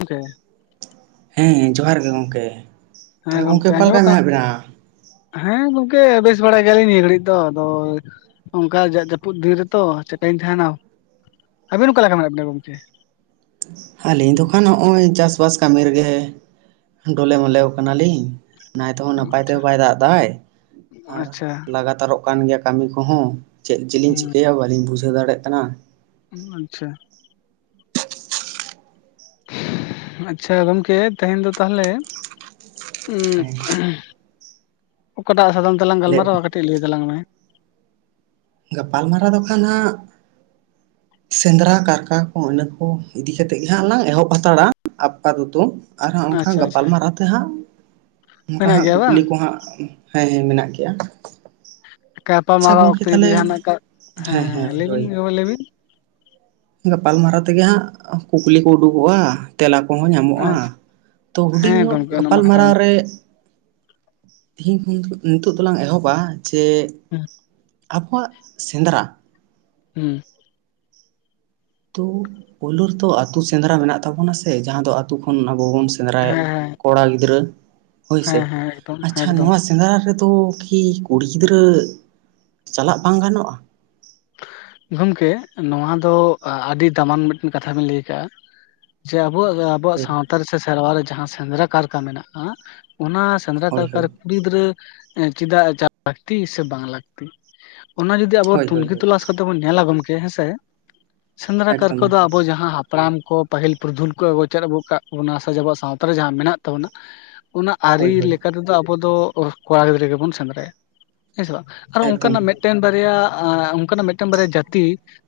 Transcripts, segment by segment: ᱚᱝᱠᱮ ᱦᱮᱸ ᱡᱚᱦᱟᱨ ᱜᱮ ᱜᱚᱝᱠᱮ ᱦᱮᱸ ᱛᱟᱦᱞᱮ ᱜᱚᱝᱠᱮ ᱚᱠᱟ ᱞᱮᱠᱟ ᱟᱸᱡᱚᱢᱚᱜ ᱠᱟᱱᱟ? ᱢᱮᱱᱟᱜ ᱵᱮᱱᱟ? ᱦᱮᱸ ᱜᱚᱝᱠᱮ ᱵᱮᱥ ᱵᱟᱲᱟ ᱜᱮᱭᱟᱞᱤᱧ ᱱᱤᱭᱟᱹ ᱜᱷᱟᱹᱲᱤᱡ ᱫᱚ ᱟᱫᱚ, ᱚᱝᱠᱟ ᱡᱟᱜ ᱡᱟᱹᱯᱩᱫ ᱫᱤᱱ ᱨᱮᱛᱚ ᱪᱮᱠᱟᱧ ᱛᱟᱦᱮᱱᱟ? ᱟᱹᱵᱮᱱ ᱚᱠᱟ ᱞᱮᱠᱟ ᱢᱮᱱᱟᱜ ᱵᱮᱱᱟ ᱜᱚᱝᱠᱮ? ᱟᱹᱞᱤᱧ ᱫᱚ ᱠᱷᱟᱱ ᱱᱚᱜ-ᱚᱭ ᱪᱟᱥ-ᱵᱟᱥ ᱠᱟᱹᱢᱤ ᱨᱮᱜᱮ ᱰᱚᱞᱮᱢᱚᱞᱮ ᱣᱟᱠᱟᱱᱟᱞᱤᱧ ᱱᱟᱭ ᱛᱮᱦᱚᱸ ᱱᱟᱯᱟᱭ ᱛᱮᱦᱚᱸ ᱵᱟᱭ ᱫᱟᱜ ᱮᱫᱟᱭ ᱟᱨ ᱟᱪᱪᱷᱟ ᱞᱟᱜᱟᱛᱟᱨᱚᱜ ᱠᱟᱱ ᱜᱮᱭᱟ ᱠᱟᱢᱤ ᱠᱚᱦᱚᱸ ᱪᱮᱫ ᱪᱚᱞᱤᱧ ᱦᱩᱸ ᱪᱤᱠᱟᱹᱭᱟ ᱵᱟᱹᱞᱤᱧ ᱵᱩᱡᱷᱟᱹᱣ ᱫᱟᱲᱮᱜ ᱠᱟᱱᱟ ᱟᱪᱷᱟ ᱟᱪᱷᱟ ᱜᱚᱢᱠᱮ ᱛᱮᱦᱮᱧ ᱫᱚ ᱛᱟᱦᱚᱞᱮ ᱩᱸᱜ ᱦᱮᱸ ᱚᱠᱟᱴᱟᱜ ᱥᱟᱛᱟᱢ ᱛᱮᱞᱟᱝ ᱞᱮᱫ ᱜᱟᱞᱢᱟᱨᱟᱣᱟ, ᱠᱟᱹᱴᱤᱡ ᱞᱟᱹᱭ ᱛᱟᱞᱟᱝ ᱢᱮ ᱜᱟᱯᱟᱞᱢᱟᱨᱟᱣ ᱫᱚ ᱠᱟᱱᱟ [inaudible] ᱥᱮᱸᱫᱽᱨᱟ ᱠᱟᱨᱠᱟ ᱠᱚ ᱤᱱᱟᱹ ᱠᱚ ᱤᱫᱤ ᱠᱟᱛᱮᱫ ᱜᱮ ᱦᱟᱸᱜ ᱞᱟᱝ ᱮᱦᱚᱵ ᱦᱟᱛᱟᱲᱟ [unintelligible] ᱜᱩᱛᱩᱢ ᱟᱨᱦᱟᱸᱜ ᱚᱱᱠᱟ ᱟᱪᱪᱷᱟ ᱟᱪᱪᱷᱟ ᱜᱟᱯᱟᱞᱢᱟᱨᱟᱣ ᱛᱮ ᱦᱟᱸᱜ ᱚᱱᱠᱟ ᱢᱮᱱᱟᱜ ᱦᱟᱸᱜ ᱜᱮᱭᱟ ᱠᱩᱠᱞᱤ ᱵᱟᱝ ᱠᱩ ᱦᱟᱸᱜ ᱦᱮᱸ ᱦᱮᱸ ᱢᱮᱱᱟᱜ ᱜᱤᱭᱟ ᱜᱟᱯᱟ ᱢᱟᱨᱟᱣ ᱚᱠᱛᱮ ᱜᱤ ᱡᱟᱦᱟᱱᱟᱜ ᱦᱮᱸ ᱦᱮᱸ ᱞᱟᱹᱭᱵᱤᱱ [unintelligible] ᱞᱟᱹᱭᱵᱤᱱ ᱜᱟᱯᱟᱞᱢᱟᱨᱟᱣ ᱛᱤᱜᱮ ᱦᱟᱸᱜ ᱠᱩᱠᱞᱤ ᱠᱚ ᱩᱰᱩᱠᱚᱜ-ᱟ ᱛᱮᱞᱟ ᱠᱩᱦᱚᱸ ᱧᱟᱢᱚᱜ-ᱟ ᱟᱪᱪᱷᱟ ᱛᱚ ᱦᱩᱰᱤᱧ ᱦᱮᱸ ᱧᱚᱜ ᱜᱚᱝᱠᱮ ᱚᱱᱟᱢᱟ ᱜᱟᱯᱟᱞ ᱠᱟᱛᱷᱟ ᱠᱟᱱ ᱢᱟᱨᱟᱣ ᱜᱮ᱾ ᱨᱮ ᱛᱤᱦᱤᱧ ᱛᱤᱦᱤᱧ ᱱᱤᱛᱚᱜ ᱫᱚᱞᱟᱝ ᱮᱦᱚᱵᱟ ᱡᱮ ᱦᱩᱸ ᱟᱯᱢᱟᱜ ᱥᱮᱸᱫᱽᱨᱟ ᱦᱮᱸ ᱛᱳ ᱯᱳᱭᱞᱳ ᱨᱮ ᱛᱚ ᱟᱛᱩ ᱥᱮᱸᱫᱽᱨᱟ ᱢᱮᱱᱟᱜ ᱛᱟᱵᱚᱱᱟ ᱥᱮ ᱡᱟᱦᱟᱸ ᱫᱚ ᱟᱛᱩ ᱠᱷᱚᱱ ᱟᱵᱚ ᱵᱚᱱ ᱥᱮᱸᱫᱽᱨᱟᱭᱮᱜ ᱦᱮᱸ ᱦᱮᱸ ᱠᱚᱲᱟ ᱜᱤᱫᱽᱨᱟᱹ ᱦᱳᱭ ᱥᱮ ᱦᱮᱸ ᱦᱮᱸ ᱮᱠᱫᱚᱢ ᱟᱪᱷᱟ ᱮᱠᱫᱚᱢ ᱱᱚᱶᱟ ᱥᱮᱸᱫᱽᱨᱟ ᱨᱮᱫᱚ ᱠᱤ ᱠᱩᱲᱤ ᱜᱤᱫᱽᱨᱟᱹ ᱪᱟᱞᱟᱜ ᱵᱟᱝ ᱜᱟᱱᱚᱜ-ᱟ? ᱜᱚᱢᱠᱮ ᱱᱚᱶᱟ ᱫᱚ ᱟ ᱟᱹᱰᱤ ᱫᱟᱢᱟᱱ ᱢᱤᱫ ᱴᱮᱱ ᱠᱟᱛᱷᱟ ᱵᱤᱱ ᱞᱟᱹᱭ ᱟᱠᱟᱫ-ᱟ ᱡᱮ ᱟᱵᱚᱣᱟᱜ ᱟᱵᱚᱣᱟᱜ ᱦᱳᱭ ᱥᱟᱶᱛᱟ ᱨᱮ ᱥᱮ ᱥᱮᱨᱣᱟ ᱨᱮ ᱡᱟᱦᱟᱸ ᱥᱮᱸᱫᱽᱨᱟ ᱠᱟᱨᱠᱟ ᱢᱮᱱᱟᱜ-ᱟ ᱚᱱᱟ ᱥᱮᱸᱫᱽᱨᱟ ᱦᱳᱭ ᱠᱟᱨᱠᱟ ᱦᱳᱭ ᱨᱮ ᱠᱩᱲᱤ ᱜᱤᱫᱽᱨᱟᱹ ᱪᱤᱫᱟᱜ ᱪᱟ ᱞᱟᱹᱠᱛᱤ ᱥᱮ ᱵᱟᱝ ᱞᱟᱹᱠᱛᱤ? ᱚᱱᱟ ᱡᱩᱫᱤ ᱟᱵᱚ ᱦᱳᱭ ᱦᱳᱭ ᱛᱩᱱᱠᱷᱤ ᱦᱳᱭ ᱛᱚᱞᱟᱥ ᱠᱟᱛᱮ ᱵᱚᱱ ᱧᱮᱞᱟ ᱜᱚᱢᱠᱮ ᱦᱮᱸᱥᱮ ᱥᱮᱸᱫᱽᱨᱟ ᱮᱠᱫᱚᱢ ᱠᱟᱨᱠᱟ ᱫᱚ ᱮᱠᱫᱚᱢ ᱟᱵᱚ ᱡᱟᱦᱟᱸ ᱦᱟᱯ ᱦᱟᱯᱲᱟᱢ ᱠᱩ ᱯᱟᱹᱦᱤᱞ ᱯᱩᱨᱫᱷᱩᱞ ᱠᱩ ᱟᱹᱜᱚ ᱪᱮᱫ ᱟᱹᱜᱚ ᱠᱟᱜ ᱵᱚᱱᱟ ᱥᱮ ᱟᱵᱚᱣᱟᱜ ᱥᱟᱶᱛᱟ ᱨᱮ ᱡᱟᱦᱟᱸ ᱢᱮᱱᱟᱜ ᱛᱟᱵᱚᱱᱟ ᱚᱱᱟ ᱟᱹᱨᱤ ᱦᱳᱭ ᱦᱳᱭ ᱞᱮᱠᱟ ᱛᱮᱫᱚ ᱟᱵᱚ ᱫᱚ ᱠᱚᱲᱟ ᱜᱤᱫᱽᱨᱟᱹ ᱜᱮᱵᱚᱱ ᱥᱮᱸᱫᱽᱨᱟᱭᱟ ᱦᱮᱸ ᱥᱮ ᱵᱟᱝ, ᱟᱨ ᱮᱠᱫᱚᱢ ᱚᱱᱠᱟᱱᱟᱜ ᱢᱤᱫ ᱴᱮᱱ ᱵᱟᱨᱭᱟ ᱚᱱᱠᱟᱱᱟᱜ ᱢᱤᱫ ᱴᱮᱱ ᱵᱟᱨᱭᱟ ᱡᱟᱹᱛᱤ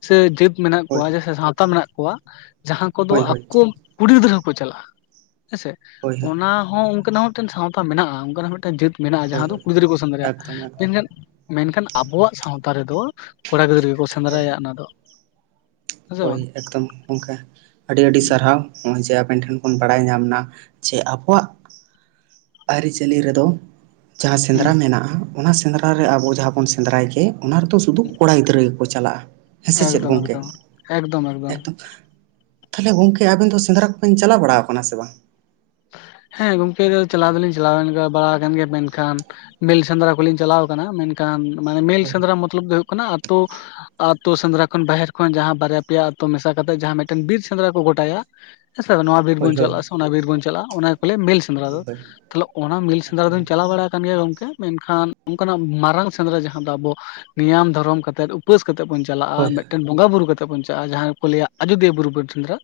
ᱥᱮ ᱡᱟᱹᱛ ᱢᱮᱱᱟᱜ ᱦᱳᱭ ᱠᱚᱣᱟ ᱥᱮ ᱥᱟᱶᱛᱟ ᱢᱮᱱᱟᱜ ᱠᱩᱣᱟ ᱡᱟᱦᱟᱸ ᱠᱩᱫᱚ ᱦᱳᱭ ᱦᱳᱭ ᱟᱠᱩ ᱠᱩᱲᱤ ᱜᱤᱫᱽᱨᱟᱹ ᱦᱚᱸᱠᱚ ᱪᱟᱞᱟᱜ-ᱟ ᱦᱮᱸᱥᱮ ᱦᱳᱭ ᱦᱳᱭ ᱦᱳᱭ ᱚᱱᱟ ᱦᱚᱸ ᱦᱳᱭ ᱚᱱᱠᱟᱱᱟᱜ ᱦᱚᱸ ᱢᱤᱫ ᱴᱮᱱ ᱥᱟᱶᱛᱟ ᱢᱮᱱᱟᱜ-ᱟ ᱚᱱᱠᱟᱱᱟᱜ ᱢᱤᱫᱴᱮᱱ ᱡᱟᱹᱛ ᱢᱮᱱᱟᱜ-ᱟ ᱡᱟᱦᱟᱸ ᱦᱳᱭ ᱫᱚ ᱦᱳᱭ ᱠᱩᱲᱤ ᱜᱤᱫᱽᱨᱟᱹ ᱠᱩ ᱥᱮᱸᱫᱽᱨᱟᱭᱟ ᱮᱠᱫᱚᱢ ᱮᱠᱫᱚᱢ ᱢᱮᱱᱠᱷᱟᱱ ᱢᱮᱱᱠᱷᱟᱱ ᱟᱵᱚᱣᱟᱜ ᱥᱟᱶᱛᱟ ᱨᱮᱫᱚ ᱠᱚᱲᱟ ᱜᱤᱫᱽᱨᱟᱹ ᱠᱚ ᱦᱳᱭ ᱥᱮᱸᱫᱽᱨᱟᱭᱟ ᱚᱱᱟ ᱫᱚ ᱦᱮᱸᱥᱮ ᱵᱟᱝ ᱜᱚᱝᱠᱮ ᱟᱹᱰᱤ ᱟᱹᱰᱤ ᱥᱟᱨᱦᱟᱣ ᱱᱚᱜᱼᱚᱭ ᱡᱮ ᱟᱵᱮᱱ ᱴᱷᱮᱱ ᱵᱚᱱ ᱵᱟᱲᱟᱭ ᱧᱟᱢᱱᱟ ᱡᱮ ᱟᱵᱚᱣᱟᱜ ᱟᱹᱨᱤᱪᱟᱹᱞᱤ ᱨᱮᱫᱚ ᱡᱟᱦᱟᱸ ᱦᱩᱸ ᱥᱮᱸᱫᱽᱨᱟ ᱢᱮᱱᱟᱜ-ᱟ ᱚᱱᱟ ᱥᱮᱸᱫᱽᱨᱟ ᱨᱮ ᱟᱵᱚ ᱡᱟᱦᱟᱸ ᱵᱚᱱ ᱥᱮᱸᱫᱽᱨᱟᱭ ᱜᱮ ᱚᱱᱟ ᱨᱮᱫᱚ ᱥᱩᱫᱩ ᱠᱚᱲᱟ ᱜᱤᱫᱽᱨᱟᱹ ᱠᱚ ᱪᱟᱞᱟᱜᱼᱟ ᱦᱮᱸ ᱥᱮ ᱪᱮᱫ ᱮᱠᱫᱚᱢ ᱜᱚᱢᱠᱮ? ᱮᱠᱫᱚᱢ ᱮᱠᱫᱚᱢ ᱛᱟᱦᱚᱞᱮ ᱜᱚᱝᱠᱮ ᱟᱵᱮᱱ ᱫᱚ ᱥᱮᱸᱫᱽᱨᱟ ᱠᱚᱵᱮᱱ ᱪᱟᱞᱟᱣ ᱵᱟᱲᱟᱣ ᱠᱟᱱᱟ ᱥᱮ ᱵᱟᱝ? ᱦᱮᱸ ᱜᱚᱢᱠᱮ ᱪᱟᱞᱟᱣ ᱫᱚᱞᱤᱧ ᱪᱟᱞᱟᱣ ᱮᱱ ᱵᱟᱲᱟ ᱟᱠᱟᱱ ᱜᱮᱭᱟ ᱢᱮᱱᱠᱷᱟᱱ ᱢᱮᱞ ᱥᱮᱸᱫᱽᱨᱟ ᱠᱚᱞᱤᱧ ᱪᱟᱞᱟᱣ ᱠᱟᱱᱟ ᱢᱮᱱᱠᱷᱟᱱ ᱢᱟᱱᱮ ᱢᱮᱞ ᱦᱳᱭ ᱥᱮᱸᱫᱽᱨᱟ ᱢᱚᱛᱞᱚᱵ ᱫᱚ ᱦᱩᱭᱩᱜ ᱠᱟᱱᱟ ᱟᱛᱩ ᱟᱛᱩ ᱥᱮᱸᱫᱽᱨᱟ ᱠᱷᱚᱱ ᱵᱟᱦᱮᱨ ᱠᱷᱚᱱ ᱡᱟᱦᱟᱸ ᱵᱟᱨᱭᱟ ᱯᱮᱭᱟᱛᱩ ᱢᱮᱥᱟ ᱠᱟᱛᱮ ᱡᱟᱦᱟᱸ ᱢᱤᱫ ᱴᱮᱱ ᱵᱤᱨ ᱥᱮᱸᱫᱽᱨᱟ ᱠᱚ ᱜᱚᱴᱟᱭᱟ ᱦᱮᱸ ᱥᱮ ᱱᱚᱶᱟ ᱵᱤᱨ ᱦᱳᱭ ᱵᱩᱱ ᱦᱳᱭ ᱪᱟᱞᱟᱜ-ᱟ ᱥᱮ ᱩᱱᱟ ᱵᱤᱨ ᱵᱩᱱ ᱪᱟᱞᱟᱜ-ᱟ ᱩᱱᱟ ᱜᱮ ᱠᱚ ᱞᱟᱹᱭᱟ ᱢᱮᱞ ᱥᱮ ᱥᱮᱸᱫᱽᱨᱟ ᱫᱚ ᱦᱳᱭ ᱛᱟᱦᱚᱞᱮ ᱚᱱᱟ ᱢᱤᱞ ᱥᱮᱸᱫᱽᱨᱟ ᱮᱠᱫᱚᱢ ᱫᱩᱧ ᱮᱠᱫᱚᱢ ᱪᱟᱞᱟᱣ ᱵᱟᱲᱟ ᱠᱟᱱ ᱜᱮᱭᱟ ᱜᱚᱝᱠᱮ ᱢᱮᱱᱠᱷᱟᱱ ᱚᱱᱠᱟᱱᱟᱜ ᱢᱟᱨᱟᱝ ᱥᱮᱸᱫᱽᱨᱟ ᱡᱟᱦᱟᱸ ᱫᱚ ᱟᱵᱚ ᱱᱤᱭᱟᱢ ᱫᱷᱚᱨᱚᱢ ᱠᱟᱛᱮᱫ ᱩᱯᱟᱹᱥ ᱠᱟᱛᱮᱫ ᱵᱚᱱ ᱪᱟᱞᱟᱜᱼᱟ᱾ ᱦᱳᱭ ᱢᱤᱫᱴᱮᱱ ᱵᱚᱸᱜᱟᱼᱵᱩᱨᱩ ᱠᱟ ᱠᱟᱛᱮᱫ ᱵᱚᱱ ᱪᱟᱞᱟᱜᱼᱟ᱾ ᱡᱟᱦᱟᱸᱭ ᱠᱚ ᱞᱟᱹᱭᱟ ᱟᱡᱳᱚᱫᱤᱭᱟᱹ ᱵᱩᱨᱩ ᱵᱚᱱ ᱥᱮᱸᱫᱽᱨᱟ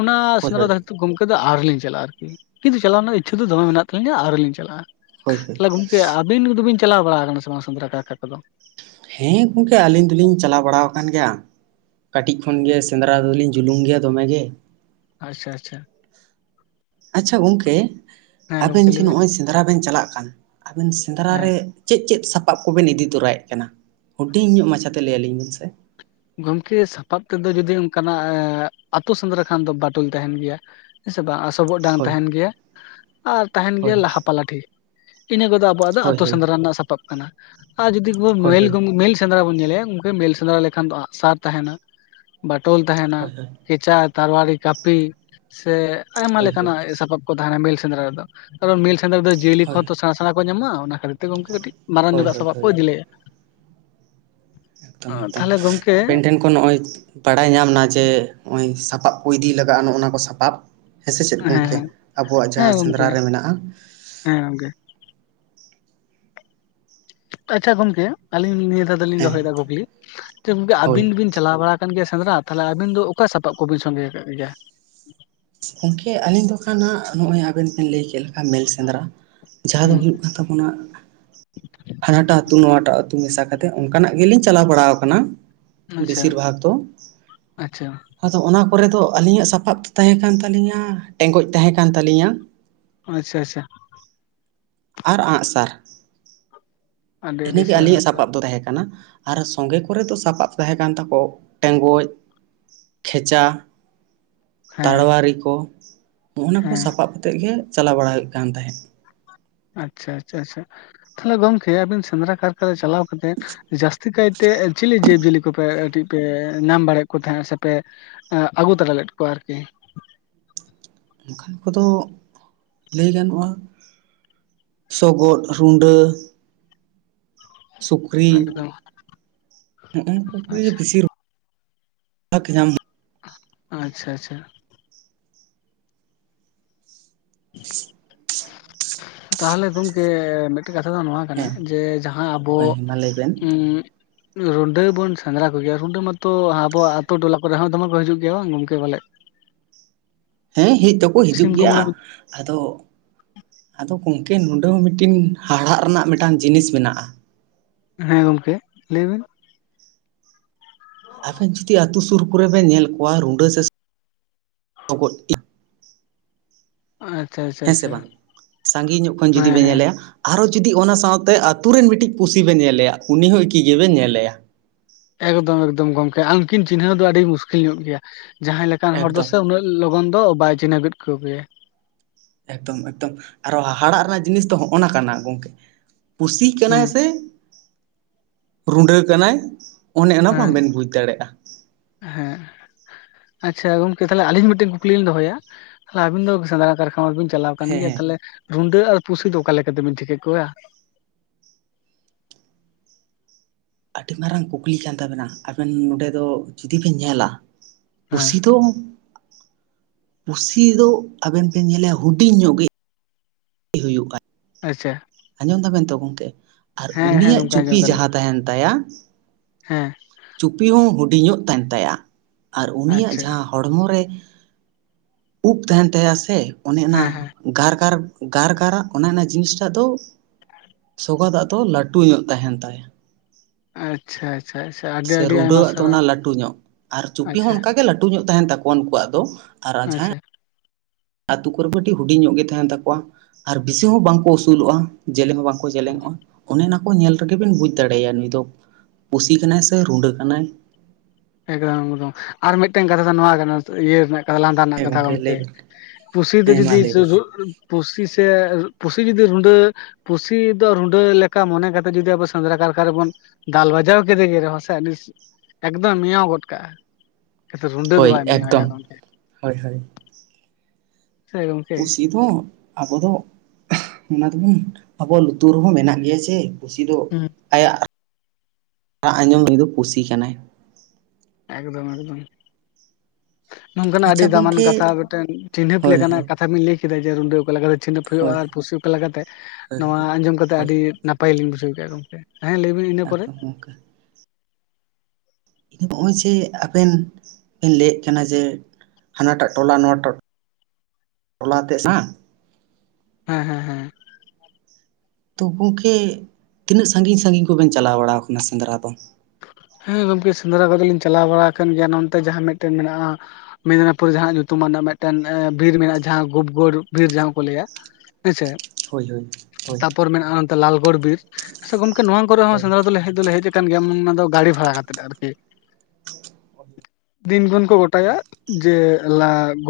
ᱚᱱᱟ ᱦᱳᱭ ᱥᱮᱸᱫᱽᱨᱟ ᱦᱳᱭ ᱫᱷᱟᱨᱮ ᱛᱮ ᱜᱚᱢᱠᱮ ᱫᱚ ᱟᱹᱣᱨᱤ ᱞᱤᱧ ᱪᱟᱞᱟᱜᱼᱟ, ᱟᱨᱠᱤ᱾ ᱠᱤᱱᱛᱩ ᱪᱟᱞᱟᱣ ᱨᱮᱱᱟᱜ ᱤᱪᱪᱷᱟᱹ ᱫᱚᱢᱮ ᱢᱮᱱᱟᱜ ᱛᱟᱹᱞᱤᱧᱟ ᱟᱹᱣᱨᱤ ᱞᱤᱧ ᱪᱟᱞᱟᱜᱼᱟ᱾ ᱦᱳᱭ ᱦᱳᱭ ᱛᱟᱞᱦᱮ ᱜᱚᱝᱠᱮ ᱟᱵᱤᱱ ᱡᱩᱫᱤᱵᱤᱱ ᱪᱟᱞᱟᱣ ᱵᱟᱲᱟ ᱟᱠᱟᱱᱟ ᱥᱮ ᱵᱟᱝ ᱥᱮᱸᱫᱽᱨᱟ ᱠᱟᱨᱠᱟ ᱠᱚᱫᱚ? ᱦᱮᱸ ᱜᱚᱢᱠᱮ ᱟᱹᱞᱤᱧ ᱫᱚᱞᱤᱧ ᱪᱟᱞᱟᱣ ᱵᱟᱲᱟ ᱟᱠᱟᱱ ᱜᱮᱭᱟ᱾ ᱠᱟᱹᱴᱤᱡ ᱠᱷᱚᱱ ᱜᱮ ᱥᱮᱸᱫᱽᱨᱟ ᱫᱚ ᱟᱞᱤᱧ ᱡᱩᱞᱩᱢ ᱜᱮᱭᱟ ᱫᱚᱢᱮᱜ ᱜᱮ᱾ ᱟᱪᱪᱷᱟ ᱟᱪᱪᱷᱟ ᱟᱪᱪᱷᱟ ᱜᱚᱝᱠᱮ ᱦᱮᱸ ᱟᱵᱮᱱ ᱜᱚᱝᱠᱮ ᱡᱮ ᱞᱟᱹᱭ ᱵᱤᱱ ᱱᱚᱜ-ᱚᱭ ᱥᱮᱸᱫᱽᱨᱟ ᱵᱮᱱ ᱪᱟᱞᱟᱜ ᱠᱟᱱ ᱟᱵᱮᱱ ᱥᱮᱸᱫᱽᱨᱟ ᱦᱮᱸ ᱨᱮ ᱪᱮᱫ ᱪᱮᱫ ᱥᱟᱯᱟᱵ ᱠᱚᱵᱮᱱ ᱤᱫᱤ ᱛᱚᱨᱟᱭᱮᱫ ᱠᱟᱱᱟ᱾ ᱦᱩᱰᱤᱧ ᱧᱚᱜ ᱢᱟᱪᱷᱟᱛᱮ ᱞᱟᱹᱭ ᱟᱹᱞᱤᱧ ᱵᱮᱱ ᱥᱮ? ᱜᱚᱢᱠᱮ ᱥᱟᱯᱟᱵ ᱛᱮᱫᱚ ᱡᱩᱫᱤ ᱚᱱᱠᱟᱱᱟᱜ ᱟᱹᱛᱩ ᱥᱮᱸᱫᱽᱨᱟ ᱠᱷᱟᱱ ᱫᱚ ᱵᱟᱴᱚᱞ ᱛᱟᱦᱮᱱ ᱜᱮᱭᱟ᱾ ᱦᱮᱸ ᱥᱮ ᱵᱟᱝ ᱟᱥᱚᱵᱚᱜ ᱰᱟᱝ ᱦᱳᱭ ᱛᱟᱦᱮᱱ ᱜᱮᱭᱟ᱾ ᱟᱨ ᱛᱟᱦᱮᱱ ᱜᱮᱭᱟ ᱦᱳᱭ ᱞᱟᱦᱟᱯᱞᱟᱴᱷᱤ ᱤᱱᱟᱹ ᱠᱚᱫᱚ ᱟᱵᱚᱣᱟᱜ ᱫᱚ ᱦᱳᱭ ᱟᱛᱳ ᱦᱳᱭ ᱥᱮᱸᱫᱽᱨᱟ ᱨᱮᱱᱟᱜ ᱥᱟᱯᱟᱵ ᱠᱟᱱᱟ ᱟᱨ ᱡᱩᱫᱤ ᱦᱳᱭ ᱢᱮᱞ ᱦᱳᱭ ‌ᱜᱚᱝ ᱢᱮᱞ ᱥᱮᱸᱫᱽᱨᱟ ᱵᱚᱱ ᱧᱮᱞᱮᱜ-ᱟ ᱜᱚᱢᱠᱮ ᱢᱮᱞ ᱥᱮᱸᱫᱽᱨᱟ ᱞᱮᱠᱷᱟᱱ ᱫᱚ ᱟᱸᱜ-ᱥᱟᱨ ᱛᱟᱦᱮᱱᱟ᱾ ᱵᱟᱴᱳᱚᱞ ᱛᱟᱦᱮᱱᱟ ᱦᱳᱭ ᱦᱳᱭ ᱦᱳᱭ ᱠᱷᱮᱪᱟ ᱛᱟᱨᱣᱟᱨᱤ ᱠᱟᱹᱯᱤ ᱥᱮ ᱟᱭᱢᱟ ᱦᱳᱭ ᱞᱮᱠᱟᱱᱟᱜ ᱥᱟᱯᱟᱵ ᱠᱚ ᱫᱟᱬᱟ ᱵᱤᱞ ᱥᱮᱸᱫᱽᱨᱟ ᱨᱮ ᱫᱚ ᱱᱮᱛᱟᱨ ᱫᱚ ᱢᱮᱞ ᱥᱮᱸᱫᱽ ᱨᱮ ᱫᱚ ᱡᱤᱭᱟᱹᱞᱤ ᱦᱳᱭ ᱠᱚᱦᱚᱸᱚ ᱥᱮᱬᱟ-ᱥᱮᱬᱟ ᱠᱚ ᱧᱟᱢᱚᱜᱼᱟ, ᱚᱱᱟ ᱠᱷᱟᱹᱛᱤᱨ ᱛᱮ ᱜᱚᱝᱠᱮ ᱠᱟᱹᱴᱤᱡ ᱢᱟᱨᱟᱝ ᱦᱳᱭ ᱧᱚᱜᱟᱜ ᱦᱳᱭ ᱥᱟᱯᱵ ᱠᱚ ᱦᱳᱭ ᱤᱫᱤᱞᱮᱜᱼᱟ᱾ ᱮᱠᱫᱚᱢ ᱮᱠᱫᱚᱢ ᱛᱟᱦᱚᱞᱮ ᱜᱚᱢᱠᱮ ᱟᱵᱮᱱ ᱴᱷᱮᱱ ᱠᱷᱚᱱ ᱱᱚᱜ ᱚᱭ ᱵᱟᱲᱟᱭ ᱧᱟᱢ ᱱᱟ ᱡᱮ ᱱᱚᱜ ᱚᱚᱭ ᱥᱟᱯᱟᱵ ᱠᱚ ᱤᱫᱤ ᱞᱟᱜᱟᱜᱼᱟ ᱱᱚᱜ-ᱚᱱᱟ ᱠᱚ ᱥᱟᱯᱟᱵ ᱦᱮᱸ ᱥᱮ ᱪᱮᱫ ᱜᱚᱢᱠᱮ ᱟᱵᱚᱣᱟᱜ ᱦᱮᱸ ᱡᱟᱦᱟᱸ ᱜᱚᱢᱠᱮ ᱥᱮᱸᱫᱽᱨᱟ ᱨᱮ ᱢᱮᱱᱟᱜᱼᱟ᱾ ᱦᱮᱸ ᱜᱚᱝᱠᱮ ᱟᱪᱪᱷᱟ ᱜᱚᱝᱠᱮ ᱟᱹᱞᱤᱧ ᱱᱤᱭᱟᱹ ᱫᱷᱟᱣ ᱫᱚᱞᱤᱧ ᱦᱮᱸ ᱫᱚᱦᱚᱭᱮᱫᱟ ᱠᱩᱠᱞᱤ ᱡᱮ ᱜᱚᱝᱠᱮ ᱦᱳᱭ ᱟᱵᱤᱱ ᱵᱤᱱ ᱪᱟᱞᱟᱣ ᱵᱟᱲᱟ ᱟᱠᱟᱱ ᱜᱮᱭᱟ ᱥᱮᱸᱫᱽᱨᱟ ᱛᱟᱞᱦᱮ ᱟᱵᱮᱱ ᱫᱚ ᱚᱠᱟ ᱥᱟᱯᱟᱵ ᱠᱚᱵᱤᱱ ᱥᱚᱸᱜᱮ ᱟᱠᱟᱫ ᱜᱮᱭᱟ? ᱜᱚᱢᱠᱮ ᱟᱹᱞᱤᱧ ᱫᱚ ᱠᱷᱟᱱ ᱦᱟᱸᱜ ᱱᱚᱜ-ᱚᱭ ᱟᱵᱮᱱ ᱵᱮᱤᱱ ᱞᱟᱹᱭ ᱠᱮᱫ ᱞᱮᱠᱟ ᱢᱮᱞ ᱥᱮᱸᱫᱽᱨᱟ ᱡᱟᱦᱟᱸ ᱫᱚ ᱦᱩᱸ ᱦᱩᱭᱩᱜ ᱠᱟᱱᱟ ᱢᱮᱱᱟᱜ ᱛᱟᱵᱚᱱᱟ ᱦᱟᱱᱟᱴᱟᱜ ᱟᱹᱛᱩ ᱱᱚᱣᱟᱴᱟᱜ ᱟᱹᱛᱩ ᱢᱮᱥᱟ ᱠᱟᱛᱮ ᱚᱱᱠᱟᱱᱟᱜ ᱜᱮᱞᱤᱧ ᱪᱟᱞᱟᱣ ᱵᱟᱲᱟ ᱟᱠᱟᱱᱟ᱾ ᱟᱪᱪᱷᱟ ᱵᱮᱥᱤᱨ ᱵᱷᱟᱜᱽ ᱫᱚ ᱟᱪᱪᱷᱟ ᱟᱫᱚ ᱚᱱᱟ ᱠᱚᱨᱮ ᱫᱚ ᱟᱹᱞᱤᱧᱟᱜ ᱥᱟᱯᱟᱵ ᱛᱟᱦᱮᱸ ᱠᱟᱱ ᱛᱟᱹᱟᱞᱞᱤᱧᱟ ᱴᱮᱸᱜᱚᱡ ᱛᱟᱦᱮᱸ ᱠᱟᱱ ᱛᱟᱹᱞᱤᱧᱟ ᱟᱪᱪᱷᱟ ᱟᱪᱪᱷᱟ ᱟᱨ ᱟᱸᱜ ᱥᱟᱨ ᱟᱹᱰᱤ ᱟᱹᱰᱤ ᱤᱱᱟᱹᱜᱮ ᱥᱟᱨᱦᱟᱣ ᱟᱹᱞᱤᱧᱟᱜ ᱥᱟᱨ ᱥᱟᱯᱟᱵ ᱫᱚ ᱛᱟᱦᱮᱸ ᱠᱟᱱᱟ ᱟᱨ ᱥᱚᱸᱜᱮ ᱠᱚᱨᱮ ᱫᱚ ᱥᱟᱯᱟᱵ ᱛᱟᱦᱮᱸ ᱠᱟᱱ ᱛᱟᱠᱚ ᱴᱮᱸᱜᱚᱡ ᱠᱷᱮᱪᱟ ᱦᱮᱸ ᱛᱟᱲᱣᱟᱨᱤ ᱠᱚ ᱱᱚᱜᱼᱚᱱᱟ ᱠᱚ ᱦᱮᱸ ᱥᱟᱯᱟᱵ ᱠᱚᱛᱮ‌ ᱜᱮ ᱪᱟᱞᱟᱣ ᱵᱟᱲᱟ ᱦᱩᱭᱩᱜ ᱠᱟᱱ ᱛᱟᱦᱮᱸᱜ᱾ ᱟᱪᱪᱷᱟ ᱟᱪᱪᱷᱟ ᱟᱪᱷᱟ ᱛᱟᱦᱮ ᱜᱚᱝᱠᱮ ᱟᱵᱤᱱ ᱥᱮᱸᱫᱽᱨᱟ ᱠᱟᱨᱠᱟᱨ ᱨᱮ ᱪᱟᱞᱟᱣ ᱠᱟᱛᱮ ᱡᱟᱹᱥᱛᱤ ᱠᱟᱭ ᱛᱮ ᱪᱤᱞᱤ ᱡᱤᱵᱽᱡᱤᱭᱟᱹᱞᱤ ᱠᱚᱯᱮ ᱠᱟᱹᱴᱤᱡ ᱯᱮ ᱧᱟᱢ ᱵᱟᱲᱟᱭᱮᱫ ᱠᱚ ᱛᱟᱦᱮᱸᱜ-ᱟ ᱥᱮᱯᱮ ᱟᱹᱜᱩ ᱛᱟᱨᱟ ᱞᱮᱫ ᱠᱚᱣᱟ ᱟᱨᱠᱤ ᱚᱝᱠᱟᱱ ᱠᱚᱫᱚ ᱞᱟᱹᱭ ᱜᱟᱱᱚᱜᱼᱟ, ᱥᱚᱜᱚᱫ, ᱨᱩᱸᱰᱟᱹ ᱥᱩᱠᱨᱤ ᱮᱠᱫᱚᱢ ᱱᱚᱜᱼᱚ ᱠᱩ ᱟᱪᱪᱷᱟ ᱵᱤᱥᱤᱨ [unintelligible] ᱟᱪᱪᱷᱟ ᱟᱪᱪᱷᱟ ᱛᱟᱦᱞᱮ ᱜᱚᱢᱠᱮ ᱢᱤᱫᱴᱮᱡ ᱠᱟᱛᱷᱟ ᱫᱚ ᱱᱚᱣᱟ ᱠᱟᱱᱟ ᱦᱮᱸ ᱡᱮ ᱦᱮᱸ ᱟᱵᱚ ᱦᱳᱭ ᱢᱟ ᱞᱟᱹᱭ ᱵᱮᱱ ᱩᱸᱜ ᱨᱩᱸᱰᱟᱹ ᱵᱚᱱ ᱥᱮᱸᱫᱽᱨᱟ ᱠᱚᱜᱮᱭᱟ ᱨᱩᱸᱰᱟᱹ ᱢᱟᱛᱚ ᱟᱵᱚ ᱟᱹᱛᱩ-ᱴᱚᱞᱟ ᱠᱚᱨᱮ ᱦᱚᱸ ᱫᱚᱢᱮ ᱠᱚ ᱦᱤᱡᱩᱜ ᱜᱮᱭᱟ ᱵᱟᱝ ᱜᱚᱝᱠᱮ? ᱵᱚᱞᱮ ᱦᱮᱸ ᱦᱮᱡ ᱫᱚᱠᱚ ᱦᱤᱡᱩᱜ ᱥᱤᱢ ᱜᱮᱭᱟ ᱠᱩᱢᱵᱽᱲᱩ ᱟᱫᱚ ᱟᱫᱚ ᱜᱚᱢᱠᱮ ᱱᱚᱰᱮ ᱦᱚᱸ ᱢᱤᱫᱴᱤᱱ ᱦᱟᱲᱦᱟᱜ ᱨᱮᱱᱟᱜ ᱢᱤᱫᱴᱟᱝ ᱡᱤᱱᱤᱥ ᱢᱮᱱᱟᱜᱼᱟ᱾ ᱦᱮᱸ ᱜᱚᱢᱠᱮ ᱞᱟᱹᱭᱵᱤᱱ ᱟᱵᱮᱱ ᱡᱩᱫᱤ ᱟᱹᱛᱩ ᱥᱩᱨ ᱠᱚᱨᱮ ᱵᱮᱱ ᱧᱮᱞ ᱠᱚᱣᱟ ᱨᱩᱸᱰᱟᱹ ᱥᱮ ᱠᱩ [unintelligible] ᱟᱪᱪᱷᱟ [inaudible] ᱦᱮᱸ ᱥᱮ ᱵᱟᱝ ᱥᱟᱺᱜᱤᱧ ᱧᱚᱜ ᱠᱷᱚᱱ ᱡᱩᱫᱤ ᱦᱮᱸ ᱵᱮᱱ ᱦᱮᱸ ᱧᱮᱞᱮᱭᱟ ᱟᱨᱚ ᱡᱩᱫᱤ ᱚᱱᱟ ᱥᱟᱸᱶᱛᱮ ᱟᱛᱩ ᱨᱮᱱ ᱢᱤᱫᱴᱤᱡ ᱯᱩᱥᱤ ᱵᱮᱱ ᱧᱮᱞᱮᱭᱟ ᱩᱱᱤ ᱦᱚᱸ ᱮᱠᱤ ᱜᱮᱵᱮᱱ ᱧᱮᱞᱮᱭᱟ ᱮᱠᱫᱚᱢ ᱮᱠᱫᱚᱢ ᱜᱚᱝᱠᱮ ᱩᱱᱠᱤᱱ ᱪᱤᱱᱦᱟᱹᱣ ᱫᱚ ᱟᱹᱰᱤ ᱢᱩᱥᱠᱤᱞ ᱧᱚᱜ ᱜᱮᱭᱟ ᱡᱟᱦᱟᱸᱭ ᱞᱮᱠᱟᱱ ᱦᱚᱲ ᱫᱚ ᱮᱠᱫᱚᱢ ᱥᱮ ᱩᱱᱟᱹ ᱞᱚᱜᱚᱱ ᱫᱚ ᱵᱟᱭ ᱪᱤᱱᱦᱟᱹᱣ ᱜᱮᱫ ᱠᱚ ᱜᱮᱭᱟ ᱾ ᱮᱠᱫᱚᱢ ᱮᱠᱫᱚᱢ ᱟᱨᱚ ᱦᱟᱦᱟᱲᱟᱜ ᱨᱮᱱᱟᱜ ᱡᱤᱱᱤᱥ ᱫᱚ ᱦᱚᱜᱼᱚ ᱱᱟ ᱠᱟᱱᱟ ᱜᱚᱝᱠᱮ ᱯᱩᱥᱤ ᱠᱟᱱᱟᱭ ᱦᱩᱸ ᱥᱮ ᱨᱩᱸᱰᱟᱹ ᱠᱟᱱᱟᱭ? ᱚᱱᱮ ᱚᱱᱟ ᱦᱮᱸ ᱵᱟᱵᱮᱱ ᱵᱩᱡᱽ ᱫᱟᱲᱮᱜᱼᱟ ᱾ ᱦᱮᱸ ᱟᱪᱪᱷᱟ ᱜᱚᱝᱠᱮ ᱛᱟᱦᱚᱞᱮ ᱟᱞᱤᱧ ᱢᱤᱫᱴᱮᱱ ᱠᱩᱠᱞᱤ ᱞᱤᱧ ᱫᱚᱦᱚᱭᱟ ᱛᱟᱦᱚᱞᱮ ᱟᱵᱤᱱ ᱫᱚ ᱥᱮᱸᱫᱽᱨᱟ ᱠᱚᱨᱮ ᱠᱷᱚᱱ ᱵᱤᱱ ᱪᱟᱞᱟᱹᱣ ᱠᱟᱱ ᱦᱮᱸ ᱜᱮᱭᱟ ᱦᱮᱸ ᱛᱟᱦᱚᱞᱮ ᱨᱩᱸᱰᱟᱹ ᱟᱨ ᱯᱩᱥᱤ ᱫᱚ ᱚᱠᱟ ᱛᱮᱵᱤᱱ ᱴᱷᱤᱠᱟᱹ ᱠᱚᱣᱟ? ᱟᱹᱰᱤ ᱢᱟᱨᱟᱝ ᱠᱩᱠᱞᱤ ᱠᱟᱱ ᱛᱟᱵᱮᱱᱟ ᱟᱵᱮᱱ ᱱᱚᱰᱮ ᱫᱚ ᱡᱩᱫᱤ ᱵᱮᱱ ᱧᱮᱞᱟ ᱦᱮᱸ ᱯᱩᱥᱤ ᱫᱚ ᱯᱩᱥᱤ ᱫᱚ ᱟᱵᱮᱱ ᱵᱮᱱ ᱧᱮᱭᱟ ᱦᱩᱰᱤᱧ ᱧᱚᱜ ᱜᱮ ᱦᱩᱭᱩᱜ ᱟᱭ ᱟᱪᱪᱷᱟ ᱾ ᱟᱸᱡᱚᱢ ᱫᱟᱵᱮᱱ ᱛᱚ ᱜᱚᱢᱠᱮ ᱟᱨ ᱦᱮᱸ ᱩᱱᱤᱭᱟᱜ ᱜᱚᱝᱠᱮ ᱪᱩᱯᱤ ᱟᱸᱡᱚᱢ ᱫᱟᱞᱤᱧ ᱡᱟᱦᱟᱸ ᱛᱟᱦᱮᱱ ᱛᱟᱭᱟ ᱦᱮᱸ ᱾ ᱪᱩᱯᱤ ᱦᱚᱸ ᱦᱩᱰᱤ ᱧᱚᱜ ᱛᱟᱦᱮᱱ ᱛᱟᱭᱟ ᱟᱨ ᱩᱱᱤᱭᱟᱜ ᱟᱪᱪᱷᱟ ᱡᱟᱦᱟᱸ ᱦᱚᱲᱢᱚ ᱨᱮ ᱩᱵ ᱛᱟᱦᱮᱱ ᱛᱟᱭᱟ ᱥᱮ ᱚᱱᱮ ᱚᱱᱟ ᱦᱮᱸ ᱦᱮᱸ ᱜᱟᱨᱜᱟᱨ ᱜᱟᱨᱜᱟᱨᱟᱜ ᱚᱱᱟ ᱚᱱᱮ ᱡᱤᱱᱤᱥ ᱴᱟᱜ ᱫᱚ ᱥᱚᱜᱟ ᱫᱟᱜ ᱫᱚ ᱞᱟᱹᱴᱩ ᱧᱚᱜ ᱛᱟᱦᱮᱱ ᱛᱟᱭᱟ ᱾ ᱟᱪᱪᱷᱟ᱾ ᱟᱪᱷᱟᱪᱷᱟ ᱾ [unintelligible] ᱥᱮ ᱨᱩᱸᱰᱟᱹ ᱣᱟᱜ ᱫᱚ ᱚᱱᱟ ᱞᱟᱹᱴᱩ ᱧᱚᱜ ᱟᱨ ᱪᱩᱯᱤ ᱦᱚᱸ ᱟᱪᱪᱷᱟ ᱚᱱᱠᱟ ᱜᱮ ᱞᱟᱹᱴᱩ ᱧᱚᱜ ᱛᱟᱦᱮᱱ ᱛᱟᱠᱚᱣᱟ ᱩᱱᱠᱩᱣᱟᱜ ᱫᱚ ᱟᱪᱪᱷᱟ ᱾ ᱟᱛᱩ ᱠᱚᱨᱮ ᱫᱚ ᱠᱟᱹᱴᱤᱡ ᱦᱩᱰᱤᱧ ᱧᱚᱜ ᱜᱮ ᱛᱟᱦᱮᱱ ᱛᱟᱠᱚᱣᱟ ᱟᱨ ᱵᱮᱥᱤ ᱦᱚᱸ ᱵᱟᱝ ᱠᱚ ᱩᱥᱩᱞᱚᱜᱼᱟ ᱾ ᱡᱮᱞᱮᱧ ᱦᱚᱸ ᱵᱟᱝᱠᱚ ᱡᱮᱞᱮᱧᱚᱜᱼᱟ ᱚᱱᱮ ᱚᱱᱟ ᱚᱱᱟ ᱠᱚ ᱧᱮᱞ ᱨᱮᱜᱮ ᱵᱮᱱ ᱵᱩᱡᱽ ᱫᱟᱲᱮᱟᱭᱟᱭ ᱱᱩᱭ ᱫᱚ ᱯᱩᱥᱤ ᱠᱟᱱᱟᱭ ᱥᱮ ᱨᱩᱸᱰᱟᱹ ᱠᱟᱱᱟᱭ ᱾ ᱮᱠᱫᱚᱢ ᱮᱠᱫᱚᱢ ᱟᱨ ᱢᱤᱫᱴᱟᱝ ᱠᱟᱛᱷᱟ ᱫᱚ ᱱᱚᱣᱟ ᱠᱟᱱᱟ ᱤᱭᱟᱹ ᱨᱮᱱᱟᱜ ᱠᱟᱛᱷᱟ ᱞᱟᱸᱫᱟ ᱨᱮᱱᱟᱜ ᱦᱮᱸ ᱠᱟᱛᱷᱟ ᱞᱟᱹᱭ ᱜᱚᱝᱠᱮ ᱵᱮᱱ ᱠᱩᱥᱤ ᱫᱚ ᱦᱮᱸ ᱢᱟ ᱡᱩᱫᱤ ᱞᱟᱹᱭ ᱵᱮᱱ ᱯᱩᱥᱤ ᱥᱮ ᱯᱩᱥᱤ ᱡᱩᱫᱤ ᱨᱩᱸᱰᱟᱹ ᱯᱩᱥᱤ ᱫᱚ ᱨᱩᱸᱰᱟᱹ ᱞᱮᱠᱟ ᱢᱚᱱᱮ ᱠᱟᱛᱮ ᱡᱚᱫᱤ ᱟᱵᱚ ᱥᱮᱸᱫᱽᱨᱟ ᱠᱟᱨᱠᱟ ᱨᱮᱵᱚᱱ ᱫᱟᱞ ᱵᱟᱡᱟᱣ ᱠᱮᱫ ᱜᱮ ᱨᱮᱦᱚᱸ ᱥᱮ ᱵᱟᱝ ᱢᱮᱸᱭᱟᱣ ᱜᱚᱫ ᱠᱟ ᱟᱭ ᱦᱳᱭ ᱮᱠᱫᱚᱢ ᱦᱳᱭ ᱦᱳᱭ ᱾ ᱥᱮ ᱜᱚᱢᱠᱮ ᱯᱩᱥᱤ ᱫᱚ ᱟᱵᱚ ᱫᱚ ᱚᱱᱟ ᱫᱚᱵᱚᱱ ᱟᱵᱚ ᱞᱩᱛᱩᱨ ᱨᱮᱦᱚᱸ ᱢᱮᱱᱟᱜ ᱜᱮᱭᱟ ᱪᱮ ᱠᱩᱥᱤ ᱫᱚ ᱦᱩᱸ ᱟᱭᱟᱜ ᱨᱟᱜ ᱟᱸᱡᱚᱢ ᱩᱱᱤ ᱫᱚ ᱯᱩᱥᱤ ᱠᱟᱱᱟᱭ ᱮᱠᱫᱚᱢ ᱮᱠᱫᱚᱢ ᱾ ᱱᱚᱝᱠᱟᱱᱟᱜ ᱟᱹᱰᱤ ᱟᱪᱪᱷᱟ ᱫᱟᱢᱟᱱ ᱜᱚᱝᱠᱮ ᱠᱟᱛᱷᱟ ᱢᱤᱫᱴᱮᱱ ᱪᱤᱱᱦᱟᱹᱯ ᱦᱳᱭ ᱦᱳᱭ ᱞᱮᱠᱟᱱᱟᱜ ᱠᱟᱛᱷᱟ ᱵᱤᱱ ᱞᱟᱹᱭ ᱠᱮᱫᱟ ᱡᱮ ᱨᱩᱰᱳ ᱚᱠᱟ ᱞᱮᱠᱟᱛᱮ ᱪᱤᱱᱦᱟᱹᱯ ᱦᱩᱭᱩᱜ-ᱟ ᱦᱳᱭ ᱟᱨ ᱯᱩᱥᱤ ᱚᱠᱟ ᱠᱟᱛᱮ ᱦᱳᱭ ᱱᱚᱣᱟ ᱦᱳᱭ ᱟᱸᱡᱚᱢ ᱠᱟᱛᱮᱫ ᱦᱳᱭ ᱟᱹᱰᱤ ᱱᱟᱯᱟᱭ ᱞᱤᱧ ᱵᱩᱡᱷᱟᱹᱣ ᱠᱮᱫᱟ ᱜᱚᱢᱠᱮ᱾ ᱦᱮᱸ ᱞᱟᱹᱭᱵᱤᱱ ᱤᱱᱟᱹ ᱯᱚᱨᱮ ᱮᱠᱫᱚᱢ ᱜᱚᱝᱠᱮ ᱛᱤᱱᱟᱹᱜ ᱢᱚᱡᱽ ᱡᱮ ᱟᱵᱮᱱ ᱵᱮᱱ ᱞᱟᱹᱭᱮᱫ ᱠᱟᱱᱟ ᱡᱮ ᱦᱟᱱᱟᱴᱟᱜ ᱴᱚᱞᱟ ᱱᱚᱣᱟᱴᱟᱜ ᱴᱚᱞᱟ ᱛᱮ ᱥᱟᱝ ᱦᱮᱸ ᱦᱮᱸ ᱦᱮᱸ ᱾ ᱛᱚ ᱜᱚᱝᱠᱮ ᱛᱤᱱᱟᱹᱜ ᱥᱟᱺᱜᱤᱧ ᱥᱟᱺᱜᱤᱧ ᱠᱚᱵᱮᱱ ᱪᱟᱞᱟᱣ ᱵᱟᱲᱟᱣ ᱠᱟᱱᱟ ᱥᱮᱸᱫᱽᱨᱟ ᱫᱚ? ᱦᱮᱸ ᱜᱚᱝᱠᱮ ᱥᱮᱸᱫᱽᱨᱟ ᱠᱚᱫᱚ ᱞᱤᱧ ᱪᱟᱞᱟᱣ ᱵᱟᱲᱟ ᱟᱠᱟᱱ ᱜᱮᱭᱟ ᱱᱚᱱᱛᱮ ᱡᱟᱦᱟᱸ ᱢᱤᱫᱴᱮᱱ ᱢᱮᱱᱟᱜᱼᱟ ᱢᱮᱫᱽᱱᱟᱤᱯᱩᱨ ᱡᱟᱦᱟᱸ ᱧᱩᱛᱩᱢ ᱢᱟᱹᱱᱟ ᱢᱤᱫᱴᱮᱱ ᱵᱤᱨ ᱢᱮᱱᱟᱜᱼᱟ ᱡᱟᱦᱟᱸ ᱜᱩᱯᱜᱳᱲ ᱵᱤᱨ ᱡᱟᱦᱟᱸ ᱠᱚ ᱞᱟᱹᱭᱟ ᱾ ᱦᱮᱸᱥᱮ ᱦᱳᱭ ᱦᱳᱭ ᱦᱳᱭ ᱛᱟᱯᱚᱨ ᱢᱮᱱᱟᱜᱼᱟ ᱞᱟᱞᱜᱚᱲ ᱵᱤᱨ ᱟᱪᱪᱷᱟ ᱜᱚᱝᱠᱮ ᱱᱚᱣᱟ ᱠᱚᱨᱮ ᱦᱚᱸ ᱦᱳᱭ ᱥᱮᱸᱫᱽᱨᱟ ᱫᱚᱞᱮ ᱦᱮᱡ ᱫᱚᱞᱮ ᱦᱮᱡ ᱟᱠᱟᱱ ᱜᱮᱭᱟ ᱚᱱᱟ ᱫᱚ ᱜᱟᱲᱤ ᱵᱷᱟᱲᱟ ᱦᱟᱛᱮᱛ ᱟᱨᱠᱤ ᱫᱤᱱ ᱠᱷᱚᱱ ᱠᱚ ᱜᱚᱴᱟᱭᱟ ᱡᱮ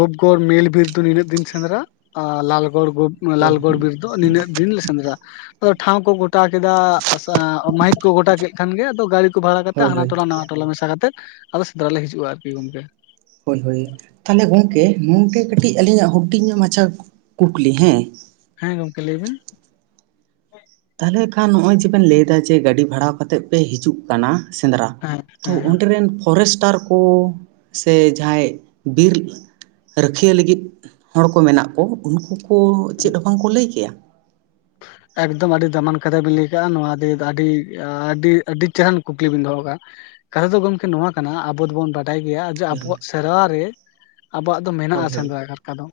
ᱜᱩᱯᱜᱳᱨ ᱢᱮᱞ ᱵᱤᱨ ᱫᱚ ᱱᱤᱱᱟᱹᱜ ᱫᱤᱱ ᱥᱮᱸᱫᱽᱨᱟ ᱞᱟᱞ ᱜᱚᱲᱜᱩ ᱦᱳᱭ ᱞᱟᱞᱜᱚᱲ ᱵᱤᱨ ᱫᱚ ᱱᱤᱱᱟᱹᱜ ᱫᱤᱱ ᱞᱮ ᱥᱮᱸᱫᱽᱨᱟ ᱟᱫᱚ ᱴᱷᱟᱶ ᱠᱚ ᱜᱚᱴᱟ ᱠᱮᱫᱟ ᱢᱟᱹᱦᱤᱛ ᱠᱚ ᱜᱚᱴᱟ ᱠᱮᱫ ᱠᱷᱟᱱ ᱜᱮ ᱟᱫᱚ ᱜᱤ ᱵᱷᱟᱲᱟ ᱠᱟᱛᱮ ᱦᱳᱭ ᱦᱟᱱᱟ ᱦᱳᱭ ᱴᱚᱞᱟ ᱱᱟᱣᱟ ᱴᱚᱞᱟ ᱢᱮᱥᱟ ᱠᱟᱛᱮ ᱟᱫᱚ ᱥᱮᱫᱽᱨᱟ ᱞᱮ ᱦᱤᱡᱩᱜ-ᱟ ᱟᱨᱠᱤ ᱜᱚᱝᱠᱮ ᱦᱳᱭ ᱦᱳᱭ ᱛᱟᱦᱚᱞᱮ ᱜᱚᱢᱠᱮ ᱱᱚᱝᱠᱮ ᱠᱟᱹᱴᱤᱡ ᱟᱹᱞᱤᱧᱟᱜ ᱦᱩᱰᱤᱧ ᱧᱚᱜ ᱢᱟᱪᱷᱟ ᱠᱩᱠᱞᱤ ᱦᱮᱸ ᱦᱮᱸ ᱜᱚᱢᱠᱮ ᱞᱟᱹᱭᱵᱤᱱ ᱛᱟᱦᱚᱞᱮ ᱠᱷᱟᱱ ᱱᱚᱜ ᱚᱭ ᱡᱮᱵᱮᱱ ᱞᱟᱹᱭ ᱮᱫᱟ ᱡᱮ ᱜᱟᱹᱰᱤ ᱵᱷᱟᱲᱟ ᱠᱟᱛᱮᱜ ᱯᱮ ᱦᱤᱡᱩᱜ ᱠᱟᱱᱟ ᱥᱮᱸᱫᱽᱨᱟ ᱦᱮᱸ ᱛᱚ ᱦᱮᱸ ᱦᱮᱸ ᱚᱸᱰᱮ ᱨᱮᱱ ᱯᱷᱚᱨᱮᱥᱴᱟᱨ ᱠᱚ ᱥᱮ ᱡᱟᱦᱟᱸᱭ ᱵᱤᱨ ᱨᱟᱹᱠᱷᱤᱭᱟᱹ ᱞᱟᱹᱜᱤᱫ ᱦᱚᱲ ᱠᱚ ᱢᱮᱱᱟᱜ ᱠᱚ ᱩᱱᱠᱩ ᱠᱚ ᱪᱮᱫ ᱦᱚᱸ ᱵᱟᱝ ᱠᱚ ᱞᱟᱹᱭ ᱠᱮᱭᱟ ᱮᱠᱫᱚᱢ ᱟᱹᱰᱤ ᱫᱟᱢᱟᱱ ᱠᱟᱛᱷᱟ ᱵᱤᱱ ᱞᱟᱹᱭ ᱟᱠᱟᱫ-ᱟ ᱱᱚᱣᱟ ᱫᱤᱭᱟᱹ ᱫᱚ ᱟᱹᱰᱤ ᱟᱹᱰᱤ ᱟᱹᱰᱤ ᱪᱮᱦᱟᱱ ᱠᱩᱠᱞᱤ ᱵᱤᱱ ᱫᱚᱦᱚ ᱠᱟᱜ-ᱟ᱾ ᱠᱟᱛᱷᱟ ᱫᱚ ᱜᱚᱢᱠᱮ ᱱᱚᱣᱟ ᱠᱟᱱᱟ ᱟᱵᱚ ᱫᱚᱵᱚᱱ ᱵᱟᱰᱟᱭ ᱜᱮᱭᱟ ᱟᱵᱚᱣᱟᱜ ᱥᱮᱨᱣᱟ ᱨᱮ ᱟᱵᱚᱣᱟᱜ ᱫᱚ ᱦᱳᱭ ᱢᱮᱱᱟᱜ-ᱟ ᱦᱳᱭ ᱦᱳᱭ ᱥᱮᱸᱫᱽᱨᱟ ᱠᱟᱨᱠᱟ ᱫᱚ᱾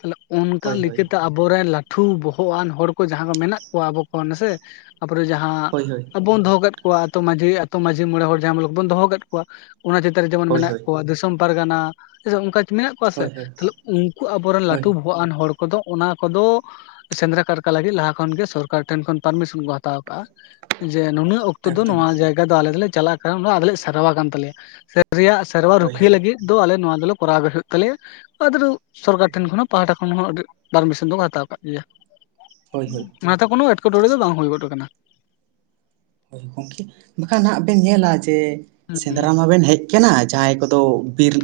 ᱛᱟᱦᱚᱞᱮ ᱚᱱᱠᱟ ᱦᱳᱭ ᱦᱳᱭ ᱞᱮᱠᱟᱛᱮ ᱟᱵᱚᱨᱮᱱ ᱞᱟᱹᱴᱷᱩ ᱵᱚᱦᱚᱜ ᱟᱱ ᱦᱚᱲ ᱠᱚ ᱡᱟᱦᱟᱸ ᱠᱚ ᱢᱮᱱᱟᱜ ᱠᱚᱣᱟ ᱟᱵᱚ ᱠᱚ ᱱᱟᱥᱮ ᱛᱟᱯᱚᱨᱮ ᱡᱟᱦᱟᱸ ᱦᱳᱭ ᱦᱳᱭ ᱵᱚᱱ ᱫᱚᱦᱚ ᱠᱟᱜ ᱠᱚ ᱟᱛᱳ ᱢᱟᱹᱡᱷᱤ ᱟᱛᱳ ᱢᱟᱹᱡᱷᱤ ᱢᱚᱬᱮ ᱦᱚᱲ ᱡᱟᱦᱟᱸᱢ ᱵᱚᱱ ᱫᱚᱦᱚ ᱠᱮᱫ ᱠᱚᱣᱟ ᱚᱱᱟ ᱪᱮᱛᱟᱱ ᱨᱮ ᱡᱮᱢᱚᱱ ᱦᱳᱭ ᱢᱮᱱᱟᱜ ᱦᱳᱭ ᱠᱚᱣᱟ ᱯᱟᱨᱜᱟᱱᱟ ᱚᱱᱠᱟ ᱢᱮᱱᱟᱜ ᱠᱚᱣᱟ ᱥᱮ ᱦᱳᱭ ᱦᱳᱭ ᱛᱟᱦᱞᱮ ᱩᱱᱠᱩ ᱟᱵᱚᱨᱮᱱ ᱞᱟᱹᱴᱩ ᱦᱳᱭ ᱵᱚᱦᱚᱜ ᱟᱱ ᱦᱚᱲ ᱠᱚᱫᱚ ᱚᱱᱟ ᱠᱚᱫᱚ ᱥᱮᱸᱫᱽᱨᱟ ᱠᱟᱨᱠᱟ ᱞᱟᱹᱜᱤᱫ ᱞᱟᱦᱟ ᱠᱷᱚᱱᱜᱮ ᱥᱚᱨᱠᱟᱨ ᱴᱷᱮᱱ ᱠᱷᱚᱱ ᱯᱟᱨᱢᱤᱥᱚᱱ ᱠᱚ ᱦᱟᱛᱟᱣ ᱠᱟᱜ-ᱟ ᱡᱮ ᱱᱩᱱᱟᱹᱜ ᱚᱠᱛᱚ ᱫᱚ ᱮᱠᱫᱚᱢ ᱱᱚᱣᱟ ᱮᱠᱫᱚᱢ ᱡᱟᱭᱜᱟ ᱫᱚ ᱟᱞᱮ ᱫᱚᱞᱮ ᱪᱟᱞᱟᱜ ᱠᱟᱱᱟ ᱟᱞᱮ ᱞᱮ ᱥᱮᱟᱨᱣᱟ ᱠᱟᱱ ᱛᱟᱞᱮᱭᱟ᱾ ᱨᱮᱭᱟᱜ ᱥᱮᱨᱣᱟ ᱦᱳᱭ ᱨᱩᱠᱷᱤᱭᱟᱹ ᱦᱳᱭ ᱞᱟᱹᱜᱤᱫ ᱫᱚ ᱟᱞᱮ ᱱᱚᱣᱟ ᱫᱚᱞᱮ ᱠᱚᱨᱟᱣ ᱜᱮ ᱦᱩᱭᱩᱜ ᱛᱟᱞᱮᱭᱟ ᱟᱫᱚ ᱥᱚᱨᱠᱟᱨ ᱦᱳᱭ ᱴᱷᱮᱱ ᱠᱷᱚᱱ ᱦᱚᱸ ᱯᱟᱦᱴᱟ ᱠᱷᱚᱱ ᱦᱚᱸ ᱟᱹᱰᱤ ᱯᱟᱨᱢᱤᱥᱚᱱ ᱫᱚᱠᱚ ᱦᱟᱛᱟᱣ ᱠᱟᱜ ᱜᱮᱭᱟ᱾ ᱦᱳᱭ ᱦᱳᱭ ᱚᱱᱟᱛᱮ ᱠᱳᱱᱚ ᱮᱴᱠᱮᱴᱚᱬᱮ ᱫᱚ ᱵᱟᱝ ᱦᱩᱭ ᱜᱚᱫ ᱠᱟᱱᱟ᱾ ᱦᱳᱭ ᱜᱚᱢᱠᱮ ᱵᱟᱠᱷᱟᱱ ᱱᱟᱜ ᱵᱮᱱ ᱧᱮᱞᱟ ᱡᱮ ᱥᱮᱸᱫᱽᱨᱟ ᱢᱟᱵᱮᱱ ᱦᱮᱡ ᱠᱟᱱᱟ ᱡᱟᱦᱟᱸᱭ ᱠᱚᱫᱚ ᱵᱤᱨ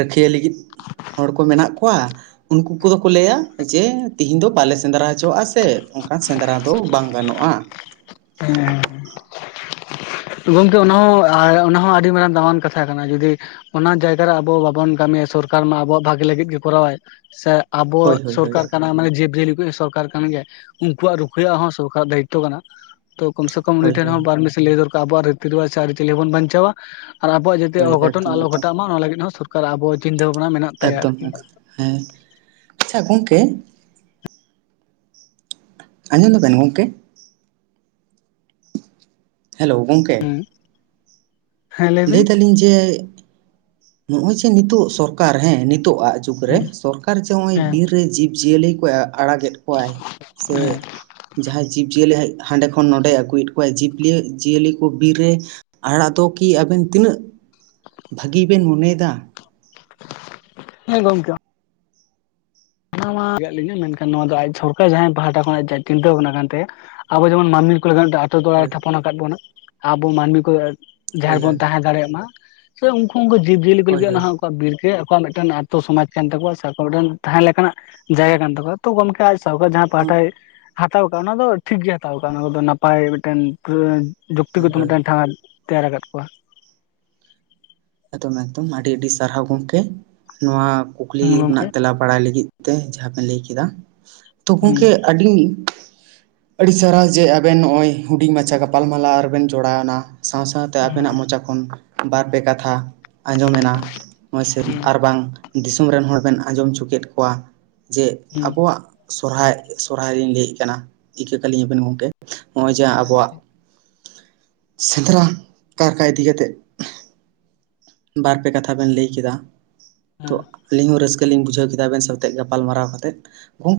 ᱨᱟᱹᱠᱷᱤᱭᱟᱹ ᱞᱟᱹᱜᱤᱫ ᱦᱚᱲ ᱠᱚ ᱢᱮᱱᱟᱜ ᱠᱚᱣᱟ ᱩᱱᱠᱩ ᱠᱚᱫᱚ ᱠᱚ ᱞᱟᱹᱭᱟ ᱡᱮ ᱛᱤᱦᱤᱧ ᱫᱚ ᱵᱟᱞᱮ ᱥᱮᱸᱫᱽᱨᱟ ᱦᱚᱪᱚᱣᱟᱜ-ᱟ ᱥᱮ ᱚᱱᱠᱟᱱ ᱥᱮᱸᱫᱽᱨᱟ ᱫᱚ ᱵᱟᱝ ᱜᱟᱱᱚᱜ-ᱟ᱾ ᱦᱮᱸ ᱦᱮᱸ ᱜᱚᱝᱠᱮ ᱚᱱᱟ ᱦᱚᱸ ᱚᱱᱟ ᱦᱚᱸ ᱟᱹᱰᱤ ᱢᱟᱨᱟᱝ ᱫᱟᱢᱟᱱ ᱠᱟᱛᱷᱟ ᱠᱟᱱᱟ ᱡᱚᱫᱤ ᱚᱱᱟ ᱡᱟᱭᱜᱟᱨᱮ ᱟᱵᱚ ᱵᱟᱵᱚᱱ ᱠᱟᱹᱢᱤᱭᱟ ᱥᱚᱨᱠᱟᱨ ᱢᱟ ᱟᱵᱚᱣᱟᱜ ᱵᱷᱟᱜᱤ ᱞᱟᱹᱜᱤᱫ ᱜᱮ ᱠᱚᱨᱟᱣᱟᱭ ᱥᱮ ᱦᱳᱭ ᱟᱵᱚᱣᱟᱜ ᱦᱳᱭ ᱦᱳᱭ ᱥᱚᱨᱠᱟᱨ ᱠᱟᱱᱟ ᱢᱟᱱᱮ ᱡᱤᱵᱽ ᱡᱤᱭᱟᱹᱞᱤ ᱠᱚ ᱥᱚᱨᱠᱟᱨ ᱠᱟᱱ ᱜᱮᱭᱟᱭ ᱩᱱᱠᱩᱣᱟᱜ ᱨᱩᱠᱷᱤᱟᱹ ᱦᱚᱸ ᱥᱚᱨᱠᱟᱨ ᱫᱟᱭᱤᱛᱛᱚ ᱠᱟᱱᱟ᱾ ᱛᱚ ᱠᱚᱢ ᱥᱮ ᱠᱚᱢ ᱩᱱᱤ ᱦᱳᱭ ᱴᱷᱮᱱ ᱦᱳᱭ ᱦᱚᱸ ᱯᱟᱨᱢᱤᱥᱚᱱ ᱞᱟᱹᱭ ᱫᱚᱨᱠᱟᱨ ᱠᱟᱱᱟ ᱟᱵᱚᱣᱟᱜ ᱨᱤᱛᱤᱨᱳᱣᱟᱡ ᱥᱮ ᱟᱹᱨᱤᱼᱪᱟᱹᱞᱤ ᱵᱚᱱ ᱵᱟᱧᱪᱟᱣᱟ ᱟᱨ ᱟᱵᱚᱣᱟᱜ ᱡᱟᱛᱮ ᱦᱳᱭ ᱚᱜᱷᱚᱴᱚᱱ ᱮᱠᱫᱚᱢ ᱮᱠᱫᱚᱢ ᱟᱞᱚᱷᱚᱴᱟᱜ ᱢᱟ ᱚᱱᱟ ᱞᱟᱹᱜᱤᱫ ᱦᱚᱸ ᱥᱚᱨᱠᱟᱨ ᱟᱵᱚᱣᱟᱜ ᱪᱤᱱᱛᱟᱹ ᱵᱱᱟ ᱢᱮᱱᱟᱜ ᱟᱠᱟᱱᱟ ᱮᱠᱫᱚᱢ ᱮᱠᱫᱚᱢ ᱦᱮᱸ ᱟᱪᱪᱷᱟ ᱜᱚᱢᱠᱮ ᱟᱧᱡᱚᱢ ᱫᱚᱵᱤᱱ ᱜᱳᱢᱠᱮ ᱦᱮᱞᱳ ᱜᱚᱝᱠᱮ ᱦᱮᱸ ᱞᱟᱹᱭ ᱵᱤᱱ ᱮᱫ ᱟᱞᱤᱧ ᱡᱮ ᱱᱚᱜᱼᱚᱭ ᱡᱮ ᱱᱤᱛᱚᱜ ᱥᱚᱨᱠᱟᱨ ᱦᱮᱸ ᱱᱤᱛᱚᱜ ᱟᱜ [unintelligible] ᱡᱩᱜ ᱨᱮ ᱦᱮᱸ ᱥᱚᱨᱠᱟᱨ ᱡᱮ ᱱᱚᱜ ᱚᱭ ᱵᱤᱨ ᱦᱮᱸ ᱨᱮ ᱡᱤᱵᱽ ᱡᱤᱭᱟᱹᱞᱤ ᱠᱚᱭ ᱟᱲᱟᱜᱮᱫ ᱠᱚ [unintelligible] ᱠᱚᱣᱟᱭ ᱥᱮ ᱡᱟᱦᱟᱸᱭ ᱡᱤᱵᱽᱼᱡᱤᱭᱟᱹᱞᱤ ᱦᱟᱸᱰᱮ ᱠᱷᱚᱱ ᱱᱚᱸᱰᱮᱭ ᱟᱹᱜᱩᱭᱮᱫ ᱠᱚᱣᱟᱭ ᱡᱤᱵᱽᱞᱤ ᱡᱤᱭᱟᱹᱞᱤ ᱠᱚ ᱵᱤᱨ ᱨᱮ ᱟᱲᱟᱜ ᱫᱚ ᱠᱤ ᱟᱵᱮᱱ ᱛᱤᱱᱟᱹᱜ ᱵᱷᱟᱹᱜᱤ ᱵᱮᱱ ᱢᱚᱱᱮ ᱭᱮᱫᱟ᱾ ᱦᱮᱸ ᱜᱚᱢᱠᱮ ᱚᱱᱟ ᱢᱟ ᱞᱮᱭᱟᱞᱤᱧᱟᱹ ᱢᱮᱱᱠᱷᱟᱱ ᱱᱚᱣᱟ ᱫᱚ ᱟᱡ ᱥᱚᱨᱠᱟᱨ ᱡᱟᱦᱟᱸᱭ ᱯᱟᱦᱟᱴᱟ ᱠᱷᱚᱱ ᱟᱡ ᱪᱤᱱᱛᱟᱹ ᱵᱷᱟᱵᱱᱟ ᱠᱟᱱ ᱛᱟᱭᱟ ᱟᱵᱚ ᱡᱮᱢᱚᱱ ᱢᱟᱱᱢᱤ ᱠᱚ ᱞᱟᱜᱟᱱ ᱟᱛᱳ ᱴᱚᱞᱟᱨᱮ ᱦᱳᱭ ᱛᱷᱟᱯᱚᱱ ᱟᱠᱟᱫ ᱵᱚᱱᱟ ᱟᱵᱚ ᱢᱟᱹᱱᱢᱤ ᱠᱚ ᱦᱳᱭ ᱡᱟᱦᱟ ᱵᱚᱱ ᱦᱳᱭ ᱛᱟᱦᱮᱸ ᱫᱟᱲᱮᱭᱟᱜ ᱢᱟ ᱥᱮ ᱩᱱᱠᱩ ᱩᱱᱠᱩ ᱡᱤᱵᱽ ᱡᱤᱭᱟᱹᱞᱤ ᱠᱚ ᱦᱳᱭ ᱞᱟᱹᱜᱤᱫ ᱚᱱᱟ ᱦᱳᱭ ᱟᱠᱣᱟᱜ ᱵᱤᱨ ᱜᱮ ᱟᱠᱚᱣᱟᱜ ᱢᱤᱫᱴᱮᱱ ᱟᱛᱚ ᱥᱚᱢᱟᱡ ᱠᱟᱱ ᱛᱟᱠᱚᱣᱟ ᱥᱮ ᱟᱠᱚᱣᱟᱜ ᱢᱤᱫᱴᱮᱱ ᱛᱟᱦᱮᱸ ᱞᱮᱠᱟ ᱱᱟᱜ ᱡᱟᱭᱜᱟ ᱠᱟᱱ ᱛᱟᱠᱚᱣᱟ ᱛᱚ ᱜᱚᱢᱠᱮ ᱟᱡ ᱥᱚᱨᱠᱟᱨ ᱡᱟᱦᱟᱸ ᱯᱟᱦᱟᱴᱟᱭ ᱦᱟᱛᱟᱣ ᱟᱠᱟᱜ ᱚᱱᱟᱫᱚ ᱴᱷᱤᱠ ᱜᱮ ᱦᱟᱛᱟᱣ ᱟᱠᱟᱜ ᱚᱱᱟ ᱠᱚ ᱱᱟᱯᱟᱭ ᱢᱤᱫᱴᱮᱱ ᱦᱳᱭ ᱡᱩᱠᱛᱤᱜᱚᱛᱚ ᱦᱳᱭ ᱢᱤᱫᱴᱮᱱ ᱴᱷᱟ ᱛᱮᱭᱟᱨ ᱟᱠᱟᱫ ᱠᱚᱣᱟ ᱮᱫ ᱮᱠᱫᱚᱢ ᱟᱹᱰᱤ ᱟᱹᱰᱤ ᱥᱟᱨᱦᱟᱣ ᱜᱚᱢᱠᱮ ᱱᱚᱣᱟ ᱠᱩᱠᱞᱤ ᱦᱩᱸ ᱨᱮᱱᱟᱜ ᱜᱚᱢᱠᱮ ᱛᱮᱞᱟ ᱵᱟᱲᱟᱭ ᱞᱟᱹᱜᱤᱫ ᱛᱮ ᱡᱟᱦᱟᱸ ᱵᱮᱱ ᱞᱟᱹᱭ ᱠᱮᱫᱟ ᱛᱚ ᱦᱩᱸ ᱜᱚᱢᱠᱮ ᱟᱹᱰᱤ ᱟᱹᱰᱤ ᱪᱟᱨᱦᱟ ᱡᱮ ᱟᱵᱮᱱ ᱱᱚᱜᱼᱚᱭ ᱦᱩᱰᱤᱧ ᱢᱟᱪᱷᱟ ᱜᱟᱯᱟᱞᱢᱟᱞᱟ ᱨᱮᱵᱮᱱ ᱡᱚᱲᱟᱣᱱᱟ ᱥᱟᱶ ᱥᱟᱶᱛᱮ ᱟᱵᱮᱱᱟᱜ ᱢᱚᱪᱟ ᱠᱷᱚᱱ ᱵᱟᱨᱼᱯᱮ ᱠᱟᱛᱷᱟ ᱟᱸᱡᱚᱢᱮᱱᱟ ᱦᱚᱭᱥᱮ ᱦᱩᱸ ᱟᱨ ᱵᱟᱝ ᱫᱤᱥᱚᱢ ᱨᱮᱱ ᱦᱚᱲ ᱵᱮᱱ ᱟᱸᱡᱚᱢ ᱦᱚᱪᱚ ᱠᱮᱫ ᱠᱚᱣᱟ ᱡᱮ ᱟᱵᱚᱣᱟᱜ ᱥᱚᱨᱦᱟᱭ ᱥᱚᱨᱦᱟᱭ ᱨᱤᱧ ᱞᱟᱹᱭᱮᱫ ᱠᱟᱱᱟ ᱤᱠᱟᱹ ᱠᱟᱹᱞᱤᱧᱟ ᱵᱮᱱ ᱜᱚᱢᱠᱮ ᱱᱚᱜᱼᱚᱭ ᱡᱮ ᱦᱮᱸ ᱟᱵᱚᱣᱟᱜ ᱴᱷᱤᱠ ᱥᱮᱸᱫᱽᱨᱟ ᱠᱟᱨᱠᱟ ᱤᱫᱤ ᱠᱟᱛᱮᱫ ᱵᱟᱨ ᱯᱮ ᱠᱟᱛᱷᱟ ᱵᱮᱱ ᱞᱟᱹᱭ ᱠᱮᱫᱟ ᱛᱚ ᱦᱮᱸ [unintelligible] ᱟᱹᱞᱤᱧ ᱦᱚᱸ ᱨᱟᱹᱥᱠᱟᱹ ᱞᱤᱧ ᱵᱩᱡᱷᱟᱹᱣ ᱠᱮᱫᱟ ᱟᱵᱮᱱ ᱥᱟᱶᱛᱮ ᱜᱟᱯᱟᱞᱢᱟᱨᱟᱣ ᱠᱟᱛᱮᱫ [unintelligible]